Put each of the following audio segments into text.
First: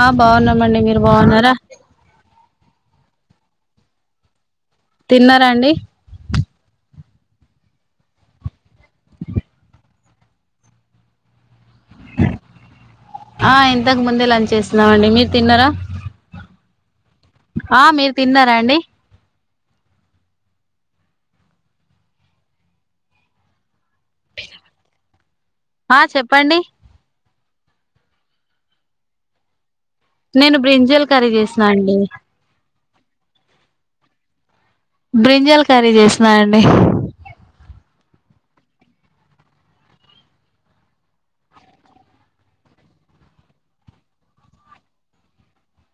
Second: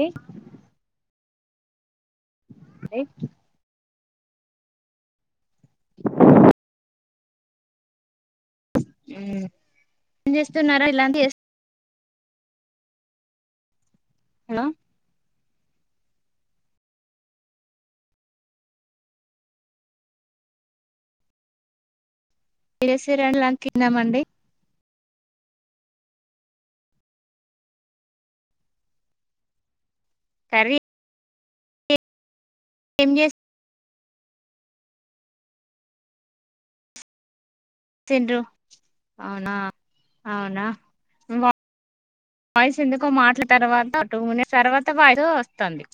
ఏ ఆ బాగున్నామండి మీరు బాగున్నారా ఏ తిన్నారా అండి ఉ ఏం చేస్తున్నారా ఇలాంటి ఏస్ ఆ ఇన్ ఇంతకు ముందే లంచ్ హలో చేసినము అండి మీరు తిన్నారా ఆ మీరు తిన్నారా అండి ఏసి రన్ లంక్ కిన్నామండి ఆ చెప్పండి నేను కర్రీ బ్రింజల్ కర్రీ చేస్ అండి ఎం జెస్ బ్రింజాల్ కర్రీ చేసినా అండి తిండ్రు అవునా అవునా వా వాయిసు ఎందుకో మాటల తర్వాత టు మినిట్స్ తర్వాత వాయిదో వస్తాంది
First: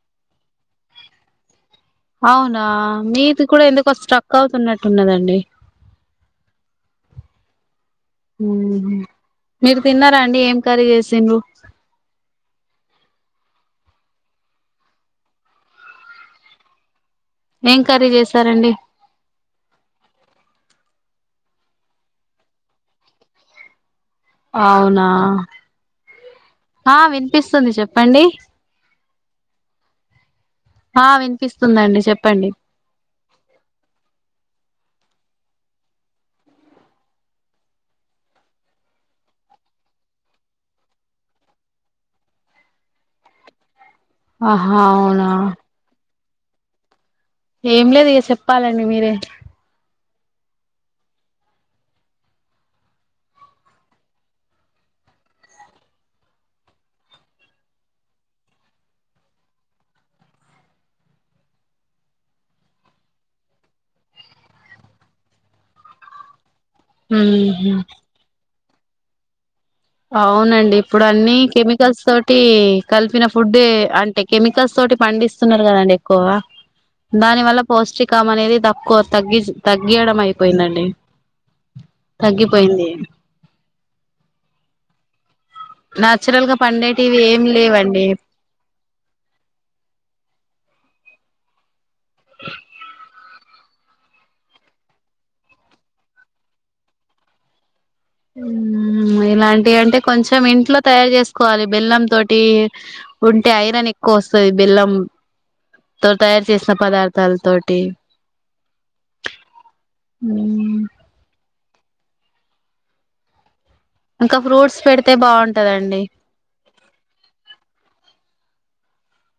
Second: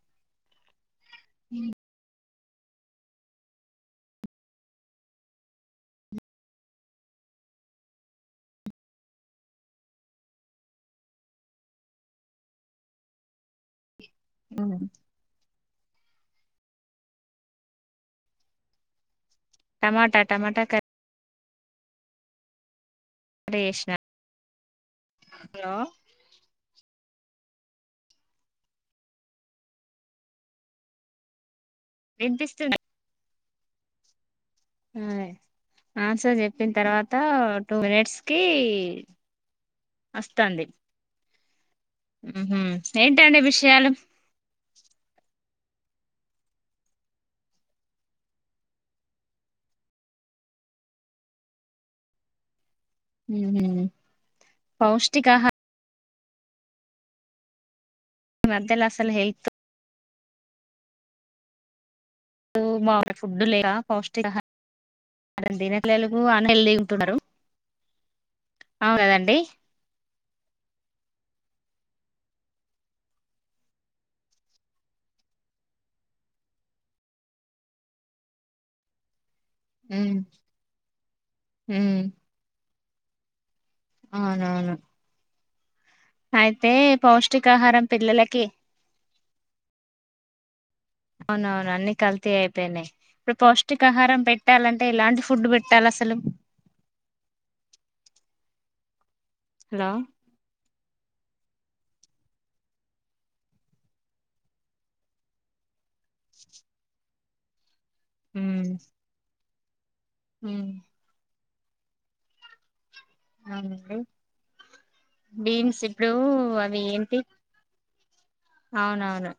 అవునా మీది కూడా ఎందుకో స్ట్రక్ అవుతున్నట్టు ఉన్నదండి మీరు తిన్నారా అండి ఏం కర్రీ చేసిరు అ ఏం కర్రీ చేసరండి టమాటా టమాటా కర్రీ టేష్ణ అవును ఆ ఆ వి ఇప్పిస్తుంది చెప్పండి హా వినుపీస్ వతుందండి చెప్పండి వినిపిస్తుంది అరే ఆన్సర్ చెప్పిన తర్వాత టూ మినిట్స్ కి వస్తాంది ఉ హు ఏంటండి విషయాలు ఆహా అవునా ఏం లేదు ఇగ చెప్పాలండి మీరే ఉ హు పౌష్టికాహ ఇ మద్యలా అసలు హెల్త్ నుమ ఫుడ్ లేక పౌష్టికాహా దాని దినటేలుగు ఉహు అవును అది అండి అవునండి ఇప్పుడు అన్ని కెమికల్స్ తోటి కలిపిన ఫుడే అంటే కెమికల్స్ తోటి పండిస్తున్నారు గదండి ఎక్కువగా దాని వల్ల పౌష్టికం అనేది తక్కువ తగ్గిస్ ఉమ్ తగ్గియడం అయిపోయిందండి ఉమ్ తగ్గిపోయింది అవునవును నాచురల్ గా అయితే పండేటివి ఏం పౌష్టికాహారం లేవండి పిల్లలకి అవునవును అన్ని కల్తీ అయిపోయినాయి పౌష్టికాహారం పెట్టాలంటే ఎలాంటి ఫుడ్ పెట్టాలి అసలు ఉహమ్ అమ్మ ఇలాంటివి హలో అంటే కొంచెం ఇంట్లో తయారు చేసుకోవాలి బెల్లం తోటి ఉంటే ఐరన్ ఎక్కువ వస్తుంది బెల్లం తో తయారు చేసిన పదార్థ తల్ తోటి ఊ ఉ మ్మ్, అవును ఇంకా ఫ్రూట్స్ పెడితే బీన్స్ బాగుంటదండి ఇప్పుడు అవి ఏంటి అవునవును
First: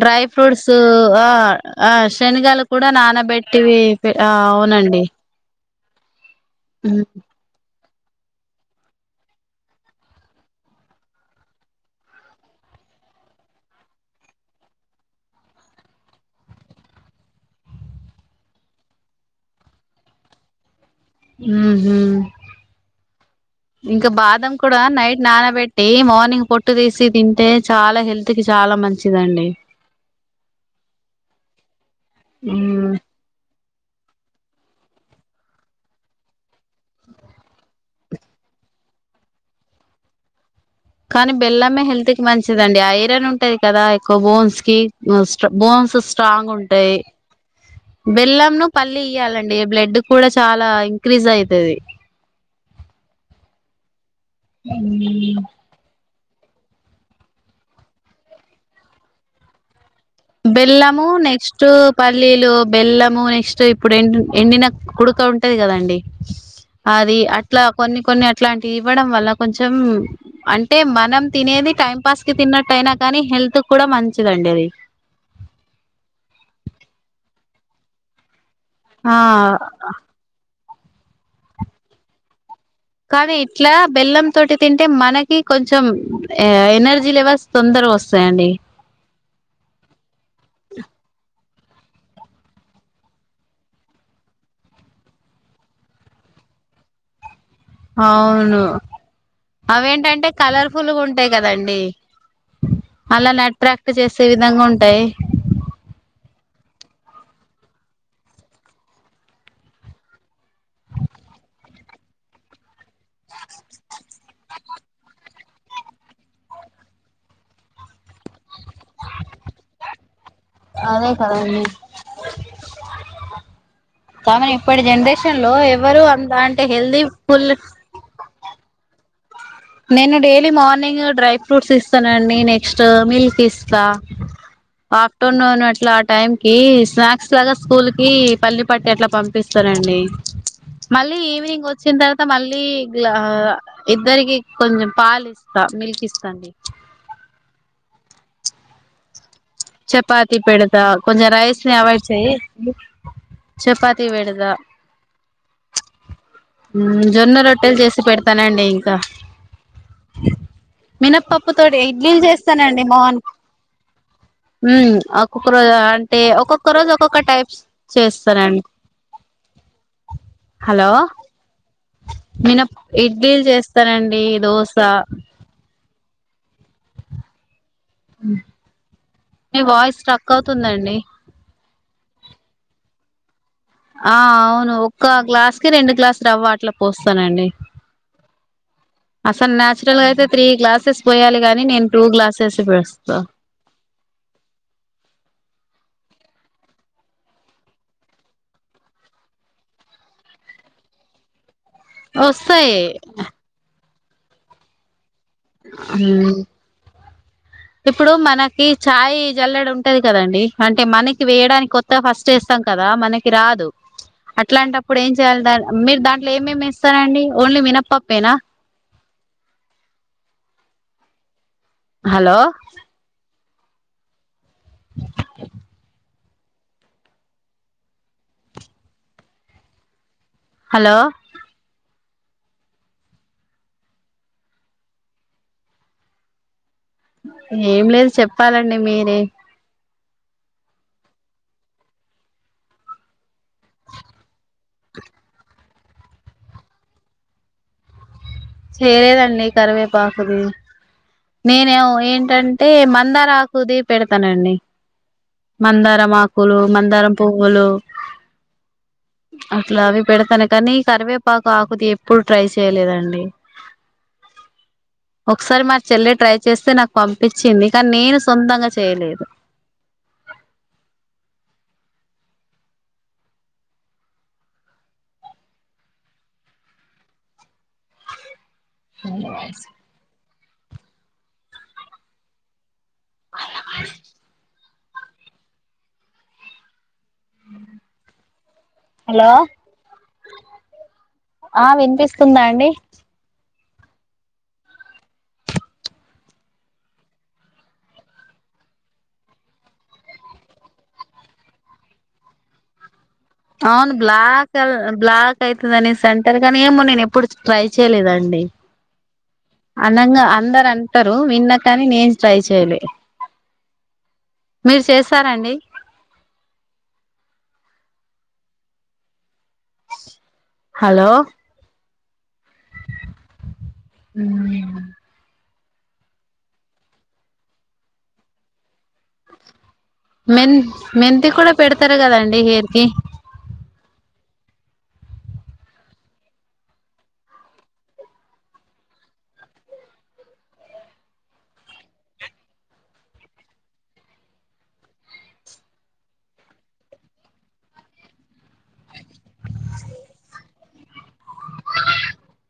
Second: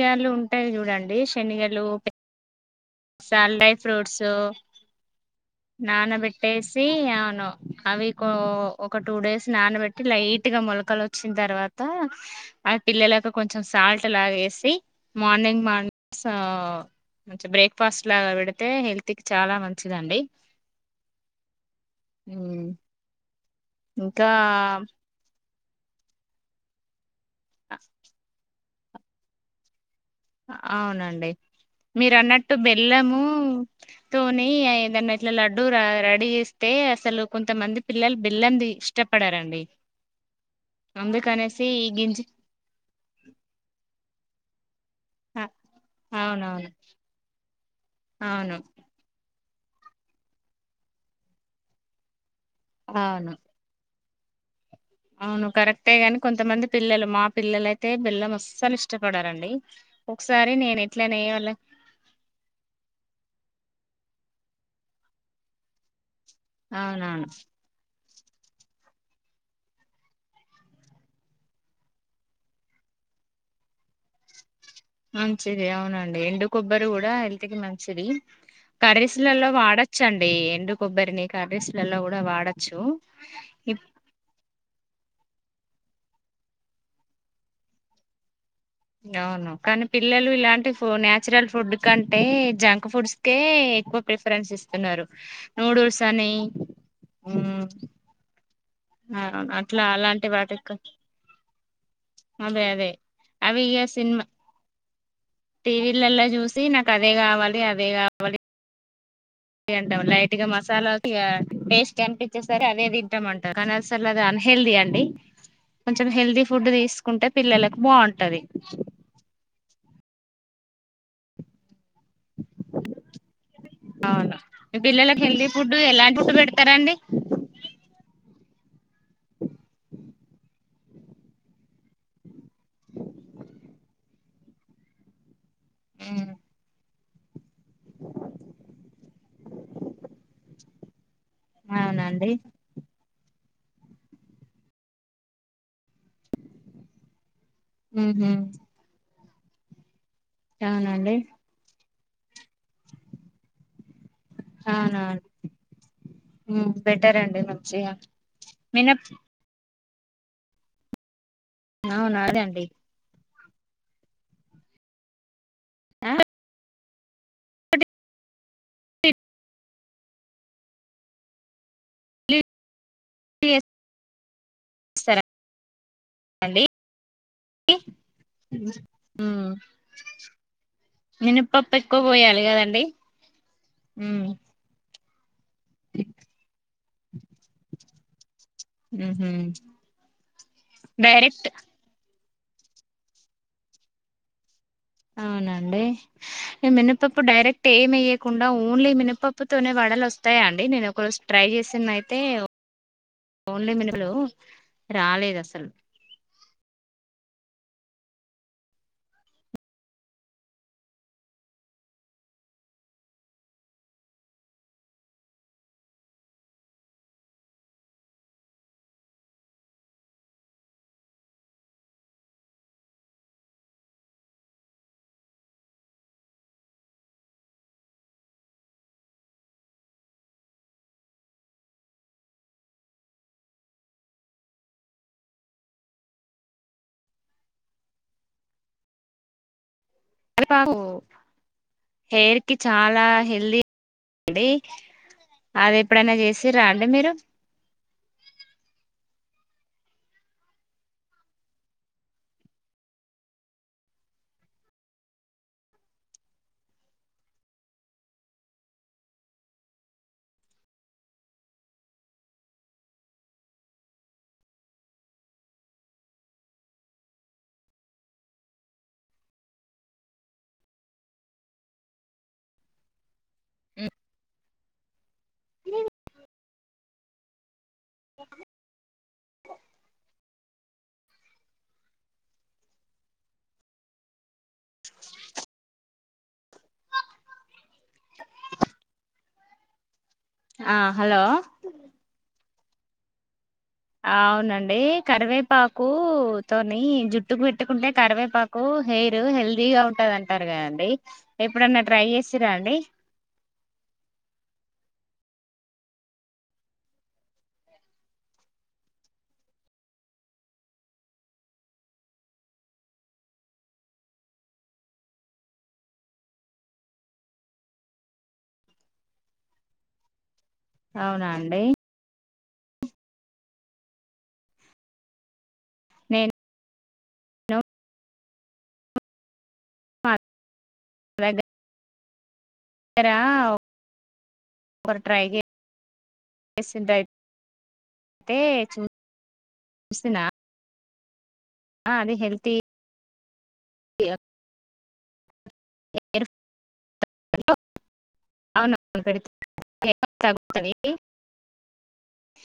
డ్రై ఉంటాయి ఫ్రూట్స్ చూడండి ఆ శనిగలు ఆ శనిగాల కూడా సాల్ నానబెట్టి ఆ అవునండి నానా బెట్ వేసి అవును అవి ఒక టూ డేస్ నానబెట్టి లైట్ గా మొలకలు వచ్చిన తర్వాత అవి పిల్లలకు కొంచెం సాల్ట్ లాగేసి మార్నింగ్ మా బ్రేక్ ఫాస్ట్ లాగా పెడితే హెల్త్ కి చాలా మంచిదండి ఉ హూ ఉమ్, ఇంకా బాదం కూడా నైట్ నానబెట్ డే మార్నింగ్ పొట్టు తీసి తిం అంటే చాలా హెల్త్ కి చాలా మంచిదండి అవునండి మీరు అన్నట్టు ఉమ్ బెల్లము తోని ఏదన్నా ఇట్లా లడ్డూ రెడీ చేస్తే అసలు కొంతమంది పిల్లలు బెల్లం ఇష్టపడరండి కానీ బెల్లమే హెల్త్ కి మంచిదండి ఐరన్ ఉంటది కదా ఎక్కువ బోన్స్ ఇ బోన్స్ స్ట్రాంగ్ అవునవును ఉంటాయి బెల్లం అవును ను పల్లి ఇయ్యాలండి అండి బ్లడ్ కూడా చాలా ఇంక్రీజ్ అయితది అవును ఉమ్ అవును కరెక్టే గని కొంతమంది పిల్లలు మా పిల్లలయితే బెల్లం అసలు ఇష్టపడరండి ఒకసారి నేను బెల్లము ఇట్లనే వాళ్ళ నెక్స్ట్ పల్లీలు బెలము నెక్స్ట్ ఇప్పుడు ఎ ఎండిన కుడుక ఉంటది కదాండి అది అవునవును అట్లా కొన్ని కొన్ని అట్లాంటివి ఇవ్వడం వల్ల కొంచెం అంటే మనం తినేది టైం పాస్ కి తిన్నట్టయినా కానీ హెల్త్ కు కూడా మంచిదండి అది మంచిది అవునండి ఎండు కొబ్బరు కూడా హెల్త్ కి మంచిది ఆ కర్రీస్ లల్లో వాడొచ్చండి ఎండు కొబ్బరిని కర్రీస్ లల్లో కూడా వాడ కానీ ఇట్లా బెల్లం తోటి తింటే మన కి కొంచెం ఎ ఎనర్జీ లెవెల్స్ తొందరగొస్సాయండి కానీ పిల్లలు ఇలాంటి ఫోన్ నేచురల్ ఫుడ్ కంటే, జంక్ ఫుడ్ కె ఎక్కువ ప్రిఫరెన్స్ ఇస్తున్నారు. నూడుల్స్ అని మ్ అవును అట్లా అలాంటి అవేంటంటే కలర్ వాటికి ఫుల్లుగుంటాయ్ కదండి అదే అదే ఆల్లను అవి ఇగ అట్రాక్ట్ సినిమా చేసే విధంగా ఉంటాయ్. నాక్ అదే కావాలి అదే కావాలి ఇగ అంటాం లైట్ గా మసాలాకి ఇగ టేస్ట్ అనిపించే సరే అదే తింటామంటార్ కానీ అసలు అన్ హెల్ది అండి కొంచెం హెల్దీ ఫుడ్ తీసుకుంటే పిల్లలకు బాగుంటది. అదే కదండీ కా అవును మనీ మీ ఇప్పటి పిల్లలకు జనరేషన్ హెల్దీ లో ఫుడ్ ఎవరు ఎలాంటి ఫుడ్ అంతా అంటే పెడతారండి హెల్దీ ఫుల్ నేను డైలీ మార్నింగ్ డ్రై ఫ్రూట్స్ ఇస్తానండి, నెక్స్ట్ మిల్క్ ఇస్తా ఆఫ్టర్నూన్. అట్లా ఆ టైం కి విస్రాం చాలా స్కూల్ కి పల్లి పట్టి అట్లా పంపిస్తారండి మళ్ ళీ ఈవినింగ్ వచ్చిన తర్వాత అవునండి మళ్ళీ గ్లా ఇద్దరికి కొంచెం పాలు ఇస్తా మిల్క్ ఇస్తాండి ఉ హుం చపాతి పెడతా కొంచెం రైస్ నీ అవాయిడ్ చే చపాతి టీ పెడుతా అవునవును ఉమ్, బెటర్ అండి జొన్న రొట్టెలు మంచిగా చేసి పెడతానండి ఇంకా మినప్ మినప్పప్పు త తో అవును ఇడ్లీలు అదండి చేస్తానండి మోన్ హ ఒక్క రోజు ఆ, అంటే ఒక్కొక్క రోజు ఒ ఒక టైప్స్ చేస్తానండి హలో ఇడ్లీ మినప్ ఇడ్లీలు చేస్తానండి దోస్ స చేస్తారా అండి ఏ మీ వాయిస్ స్ట్రిక్ట్ అవుతుందండి మినపప్పు ఎక్కువ పోయాలి కదండి ఆ ఉమ్, అవును కా గ్లాస్ రెండు గ్లాస్ రవ్వవాటలా పోస్తానండి ఉహు. అసలు నాచురల్ గా అయితే త్రీ గ్లాసెస్ పోయాలి డైరెక్ట్ గాని నేను టూ గ్లాస తెస వస్త అవునండి మినపప్పు డైరెక్ట్ ఏమియ్యకుండా ఓన్లీ మినపప్పు తోనే వడలు వస్తాయా అండి నేను ఒకరోజు ట్రై చేసి వస్తాయి హలో రాలేదు అసలు మ్మ్ ఇప్పుడు మనకి ఛాయ్ జల్లడి ఉంటది కదండి అంటే మనకి వేయడానికి కొత్త ఫస్ట్ వేస్తాం కదా మనకి రాదు అట్లాంటప్పుడు ఏం చేయాలి దా మీరు దాంట్లో ఏమేమి వేస్తరండి ఓన్లీ మినప్పప్పేనా హలో ఆ హలో ఏం లేదు చెప్పాలండి మీరే హెయిర్ కి చాలా ల్తీ అ అది ఎప్పుడైనా చేసి రండి మీరు చేయలేదండి కరివేపాకుది నేను ఏంటంటే మందారం ఆకుది పెడతానండి మందారం ఆకులు మందారం పువ్వులు అట్లా అవి పెడతాను కానీ ఈ కరివేపాకు ఆకుది ఎప్పుడు ట్రై చేయలేదండి ఒకసారి మరి చెల్లి ట్రై చేస్తే నాకు పంపించింది కానీ నేను సొంతంగా చేయలేదు ఆ ఇ ధన్వా ఆ హలో ఆ హలో ఆ వినిపిస్తుందా అండి అవునండి కరివేపాకుతోని జుట్టుకు పెట్టుకుంటే కరివేపాకు హెయిర్ హెల్తీగా ఉంటుంది అంటారు కదండి ఎప్పుడన్నా ట్రై చేసిరా అండి అవును బ్లాక్ బ్లాక్ అయితదనేసి అంటారు కానీ ఏమో నేను ఎప్పుడు ట్రై చేయలేదండి అనంగా అందరు అంటారు విన్నాకని నేను ట్రై చేయలే మీరు చేస్తారండి అవునా అండి మ్మ్ హలో మెంత మెంతి కూడా పెడతారు కదాండి ఎ కా [unintelligible] ఒకరు ట్రై చేసిరైతే చూసినా ఆహ్ అది హెల్తీ కి అవును ఆ [unintelligible] వీటికి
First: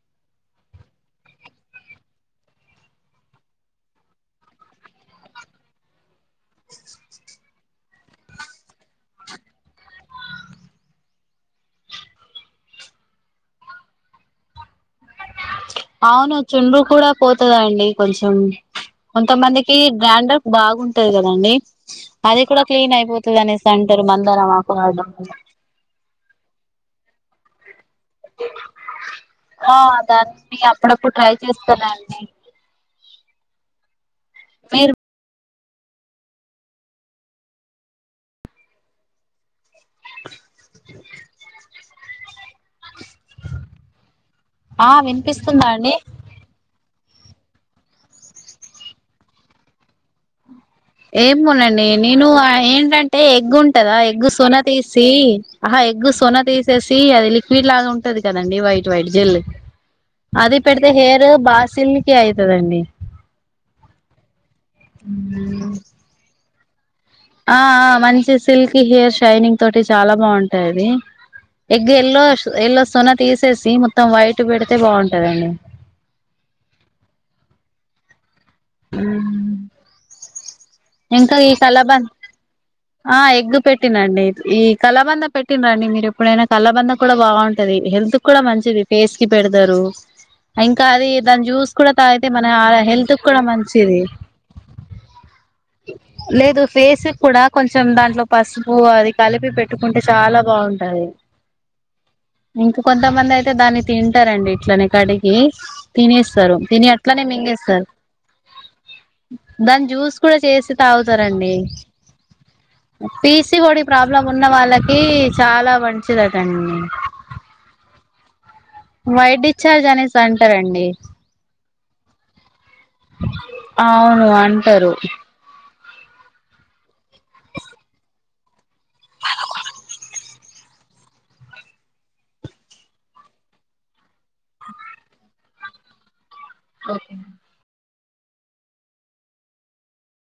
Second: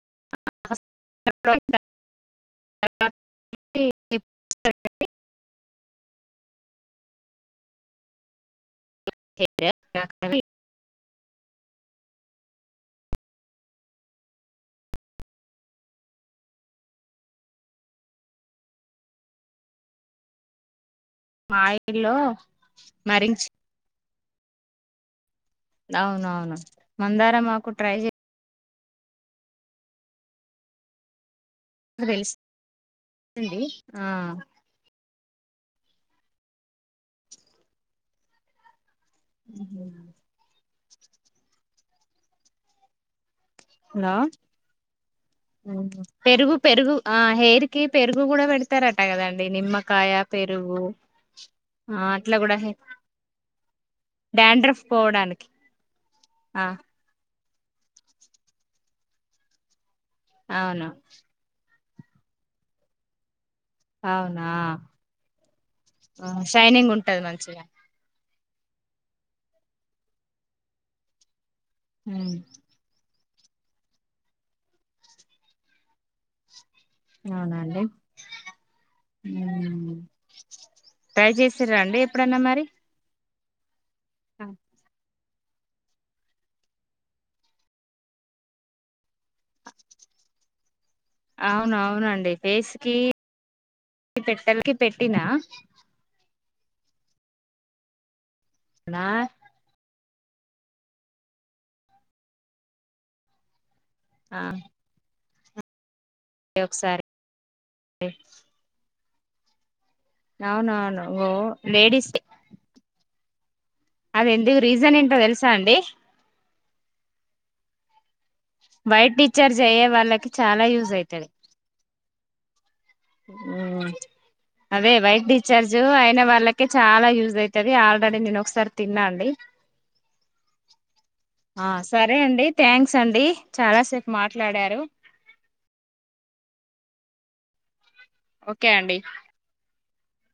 [unintelligible] స [unintelligible] అవును చుండ్రు కూడా పోతదా అండి. కొంచెం కొంతమందికి గ్రాండర్ బాగుంట్ టాదీ కాదండి. ఆయిల్లో అది కూడా క్లీన్ అయిపోతది మరించి అనేసి అంటారు. మ మందర మాకు వాడం అవునవును మందారం మాకు ట్రై చే అ దాని అప్పుడప్పుడ్ ట్రైయి చేస్తున్న అండి అండి ఆహ్ మీరు ఉహ్ హు హలో ఆ వినిపిస్తుందా ఉహ్ అండి ఉహ్ పెరుగు పెరుగు ఆ హేరికి పెరుగు కూడా పెడతారట కదండి. నిమ్మకాయ, పెరుగు ఏమోనండి ఆ నేను అట్లా కూడా ఏంటంటే ఎగ్గు ఉంటదా. ఎగ్గు సొన డాండ్రఫ్ తీసి పోవడానికి ఆహా ఎగ్గు సొన ఆ తీసేసి అది. లిక్ ట్లాగా ఉంటది. కదండి వైట్ వైట్ జల్ అది అవును పేడుతే హెయిర్ బాసిల్ కి అయితదండి అవునా ఆహ్ శైనింగ్ ఉంట్ ఆహ్ ఆ మంచి స్ తిల్కీ హెయిర్, షైనింగ్ తోటి చాలా బాగుంటాది. ఎగ్ ఎల్లో, ఉమ్, సో ఎల్లో సోన తీసేసి మొత్తం వైట్ పెడితే బాగుంటదండి. అవునానండి ఉహ్ ట్రై ఇంకా ఈ చేసారా అండి కలబంద ఎప్పుడన్నా మరి ఆ ఎగ్ పెట్ టినండి ఈ కలాబంద పెట్టిన్ర అండి మీరు ఎప్పుడైనా కల్లబంద కూడా బాగుంటది. హెల్త్ కూడా మంచిది ఫేస్ కి పెడతారు. ఇం కాది దాని జ్యూస్ అవును కూడా తాగితే అవునండి మన ఆ ఫేస్ కి హెల్త్ కూడా మంచిది. పెట్టలకి పెట్టినా లేదు ఫేసు కూడా కొంచెం దాంట్లో పసుపు నా అది కలిపి పెట్టుకుంటే చాలా బాగుంటది ఇంక కొంతమంది అయితే దాని ఆ తింటారండి ఇట్లనే కడిగి ఎస్ తినేస్తారు తిని ఒకసారి అట్లనే మింగేస్తారు దన్ జ్యూస్ కూడా చేసి అవునవును ఓ తాగుతారండి లేడీస్ పీస్ ఓడి ప్రాబ్లం అది ఉన్న ఎందుకు రీజన్ వాళ్ళకి ఏంటో తెలుసా చాలా అండి మంచిది అదండి వైట్ డిశ్చార్జ్ అయ్యే వాళ్ళకి చాలా యూజ్ అయితది ఉమ్ అవును అదే అంటారు వైట్ డిశ్చార్జ్ జ్ అయిన వాళ్ళకె చాలా యూస్ అయితది ఆల్రెడీ నేను ఒకసారి తిన్నాండి ఆ సరే అండి థాంక్స్ అండి చాలా సేప్ మాట్లాడారు ఓకే అండి ఓకే అండి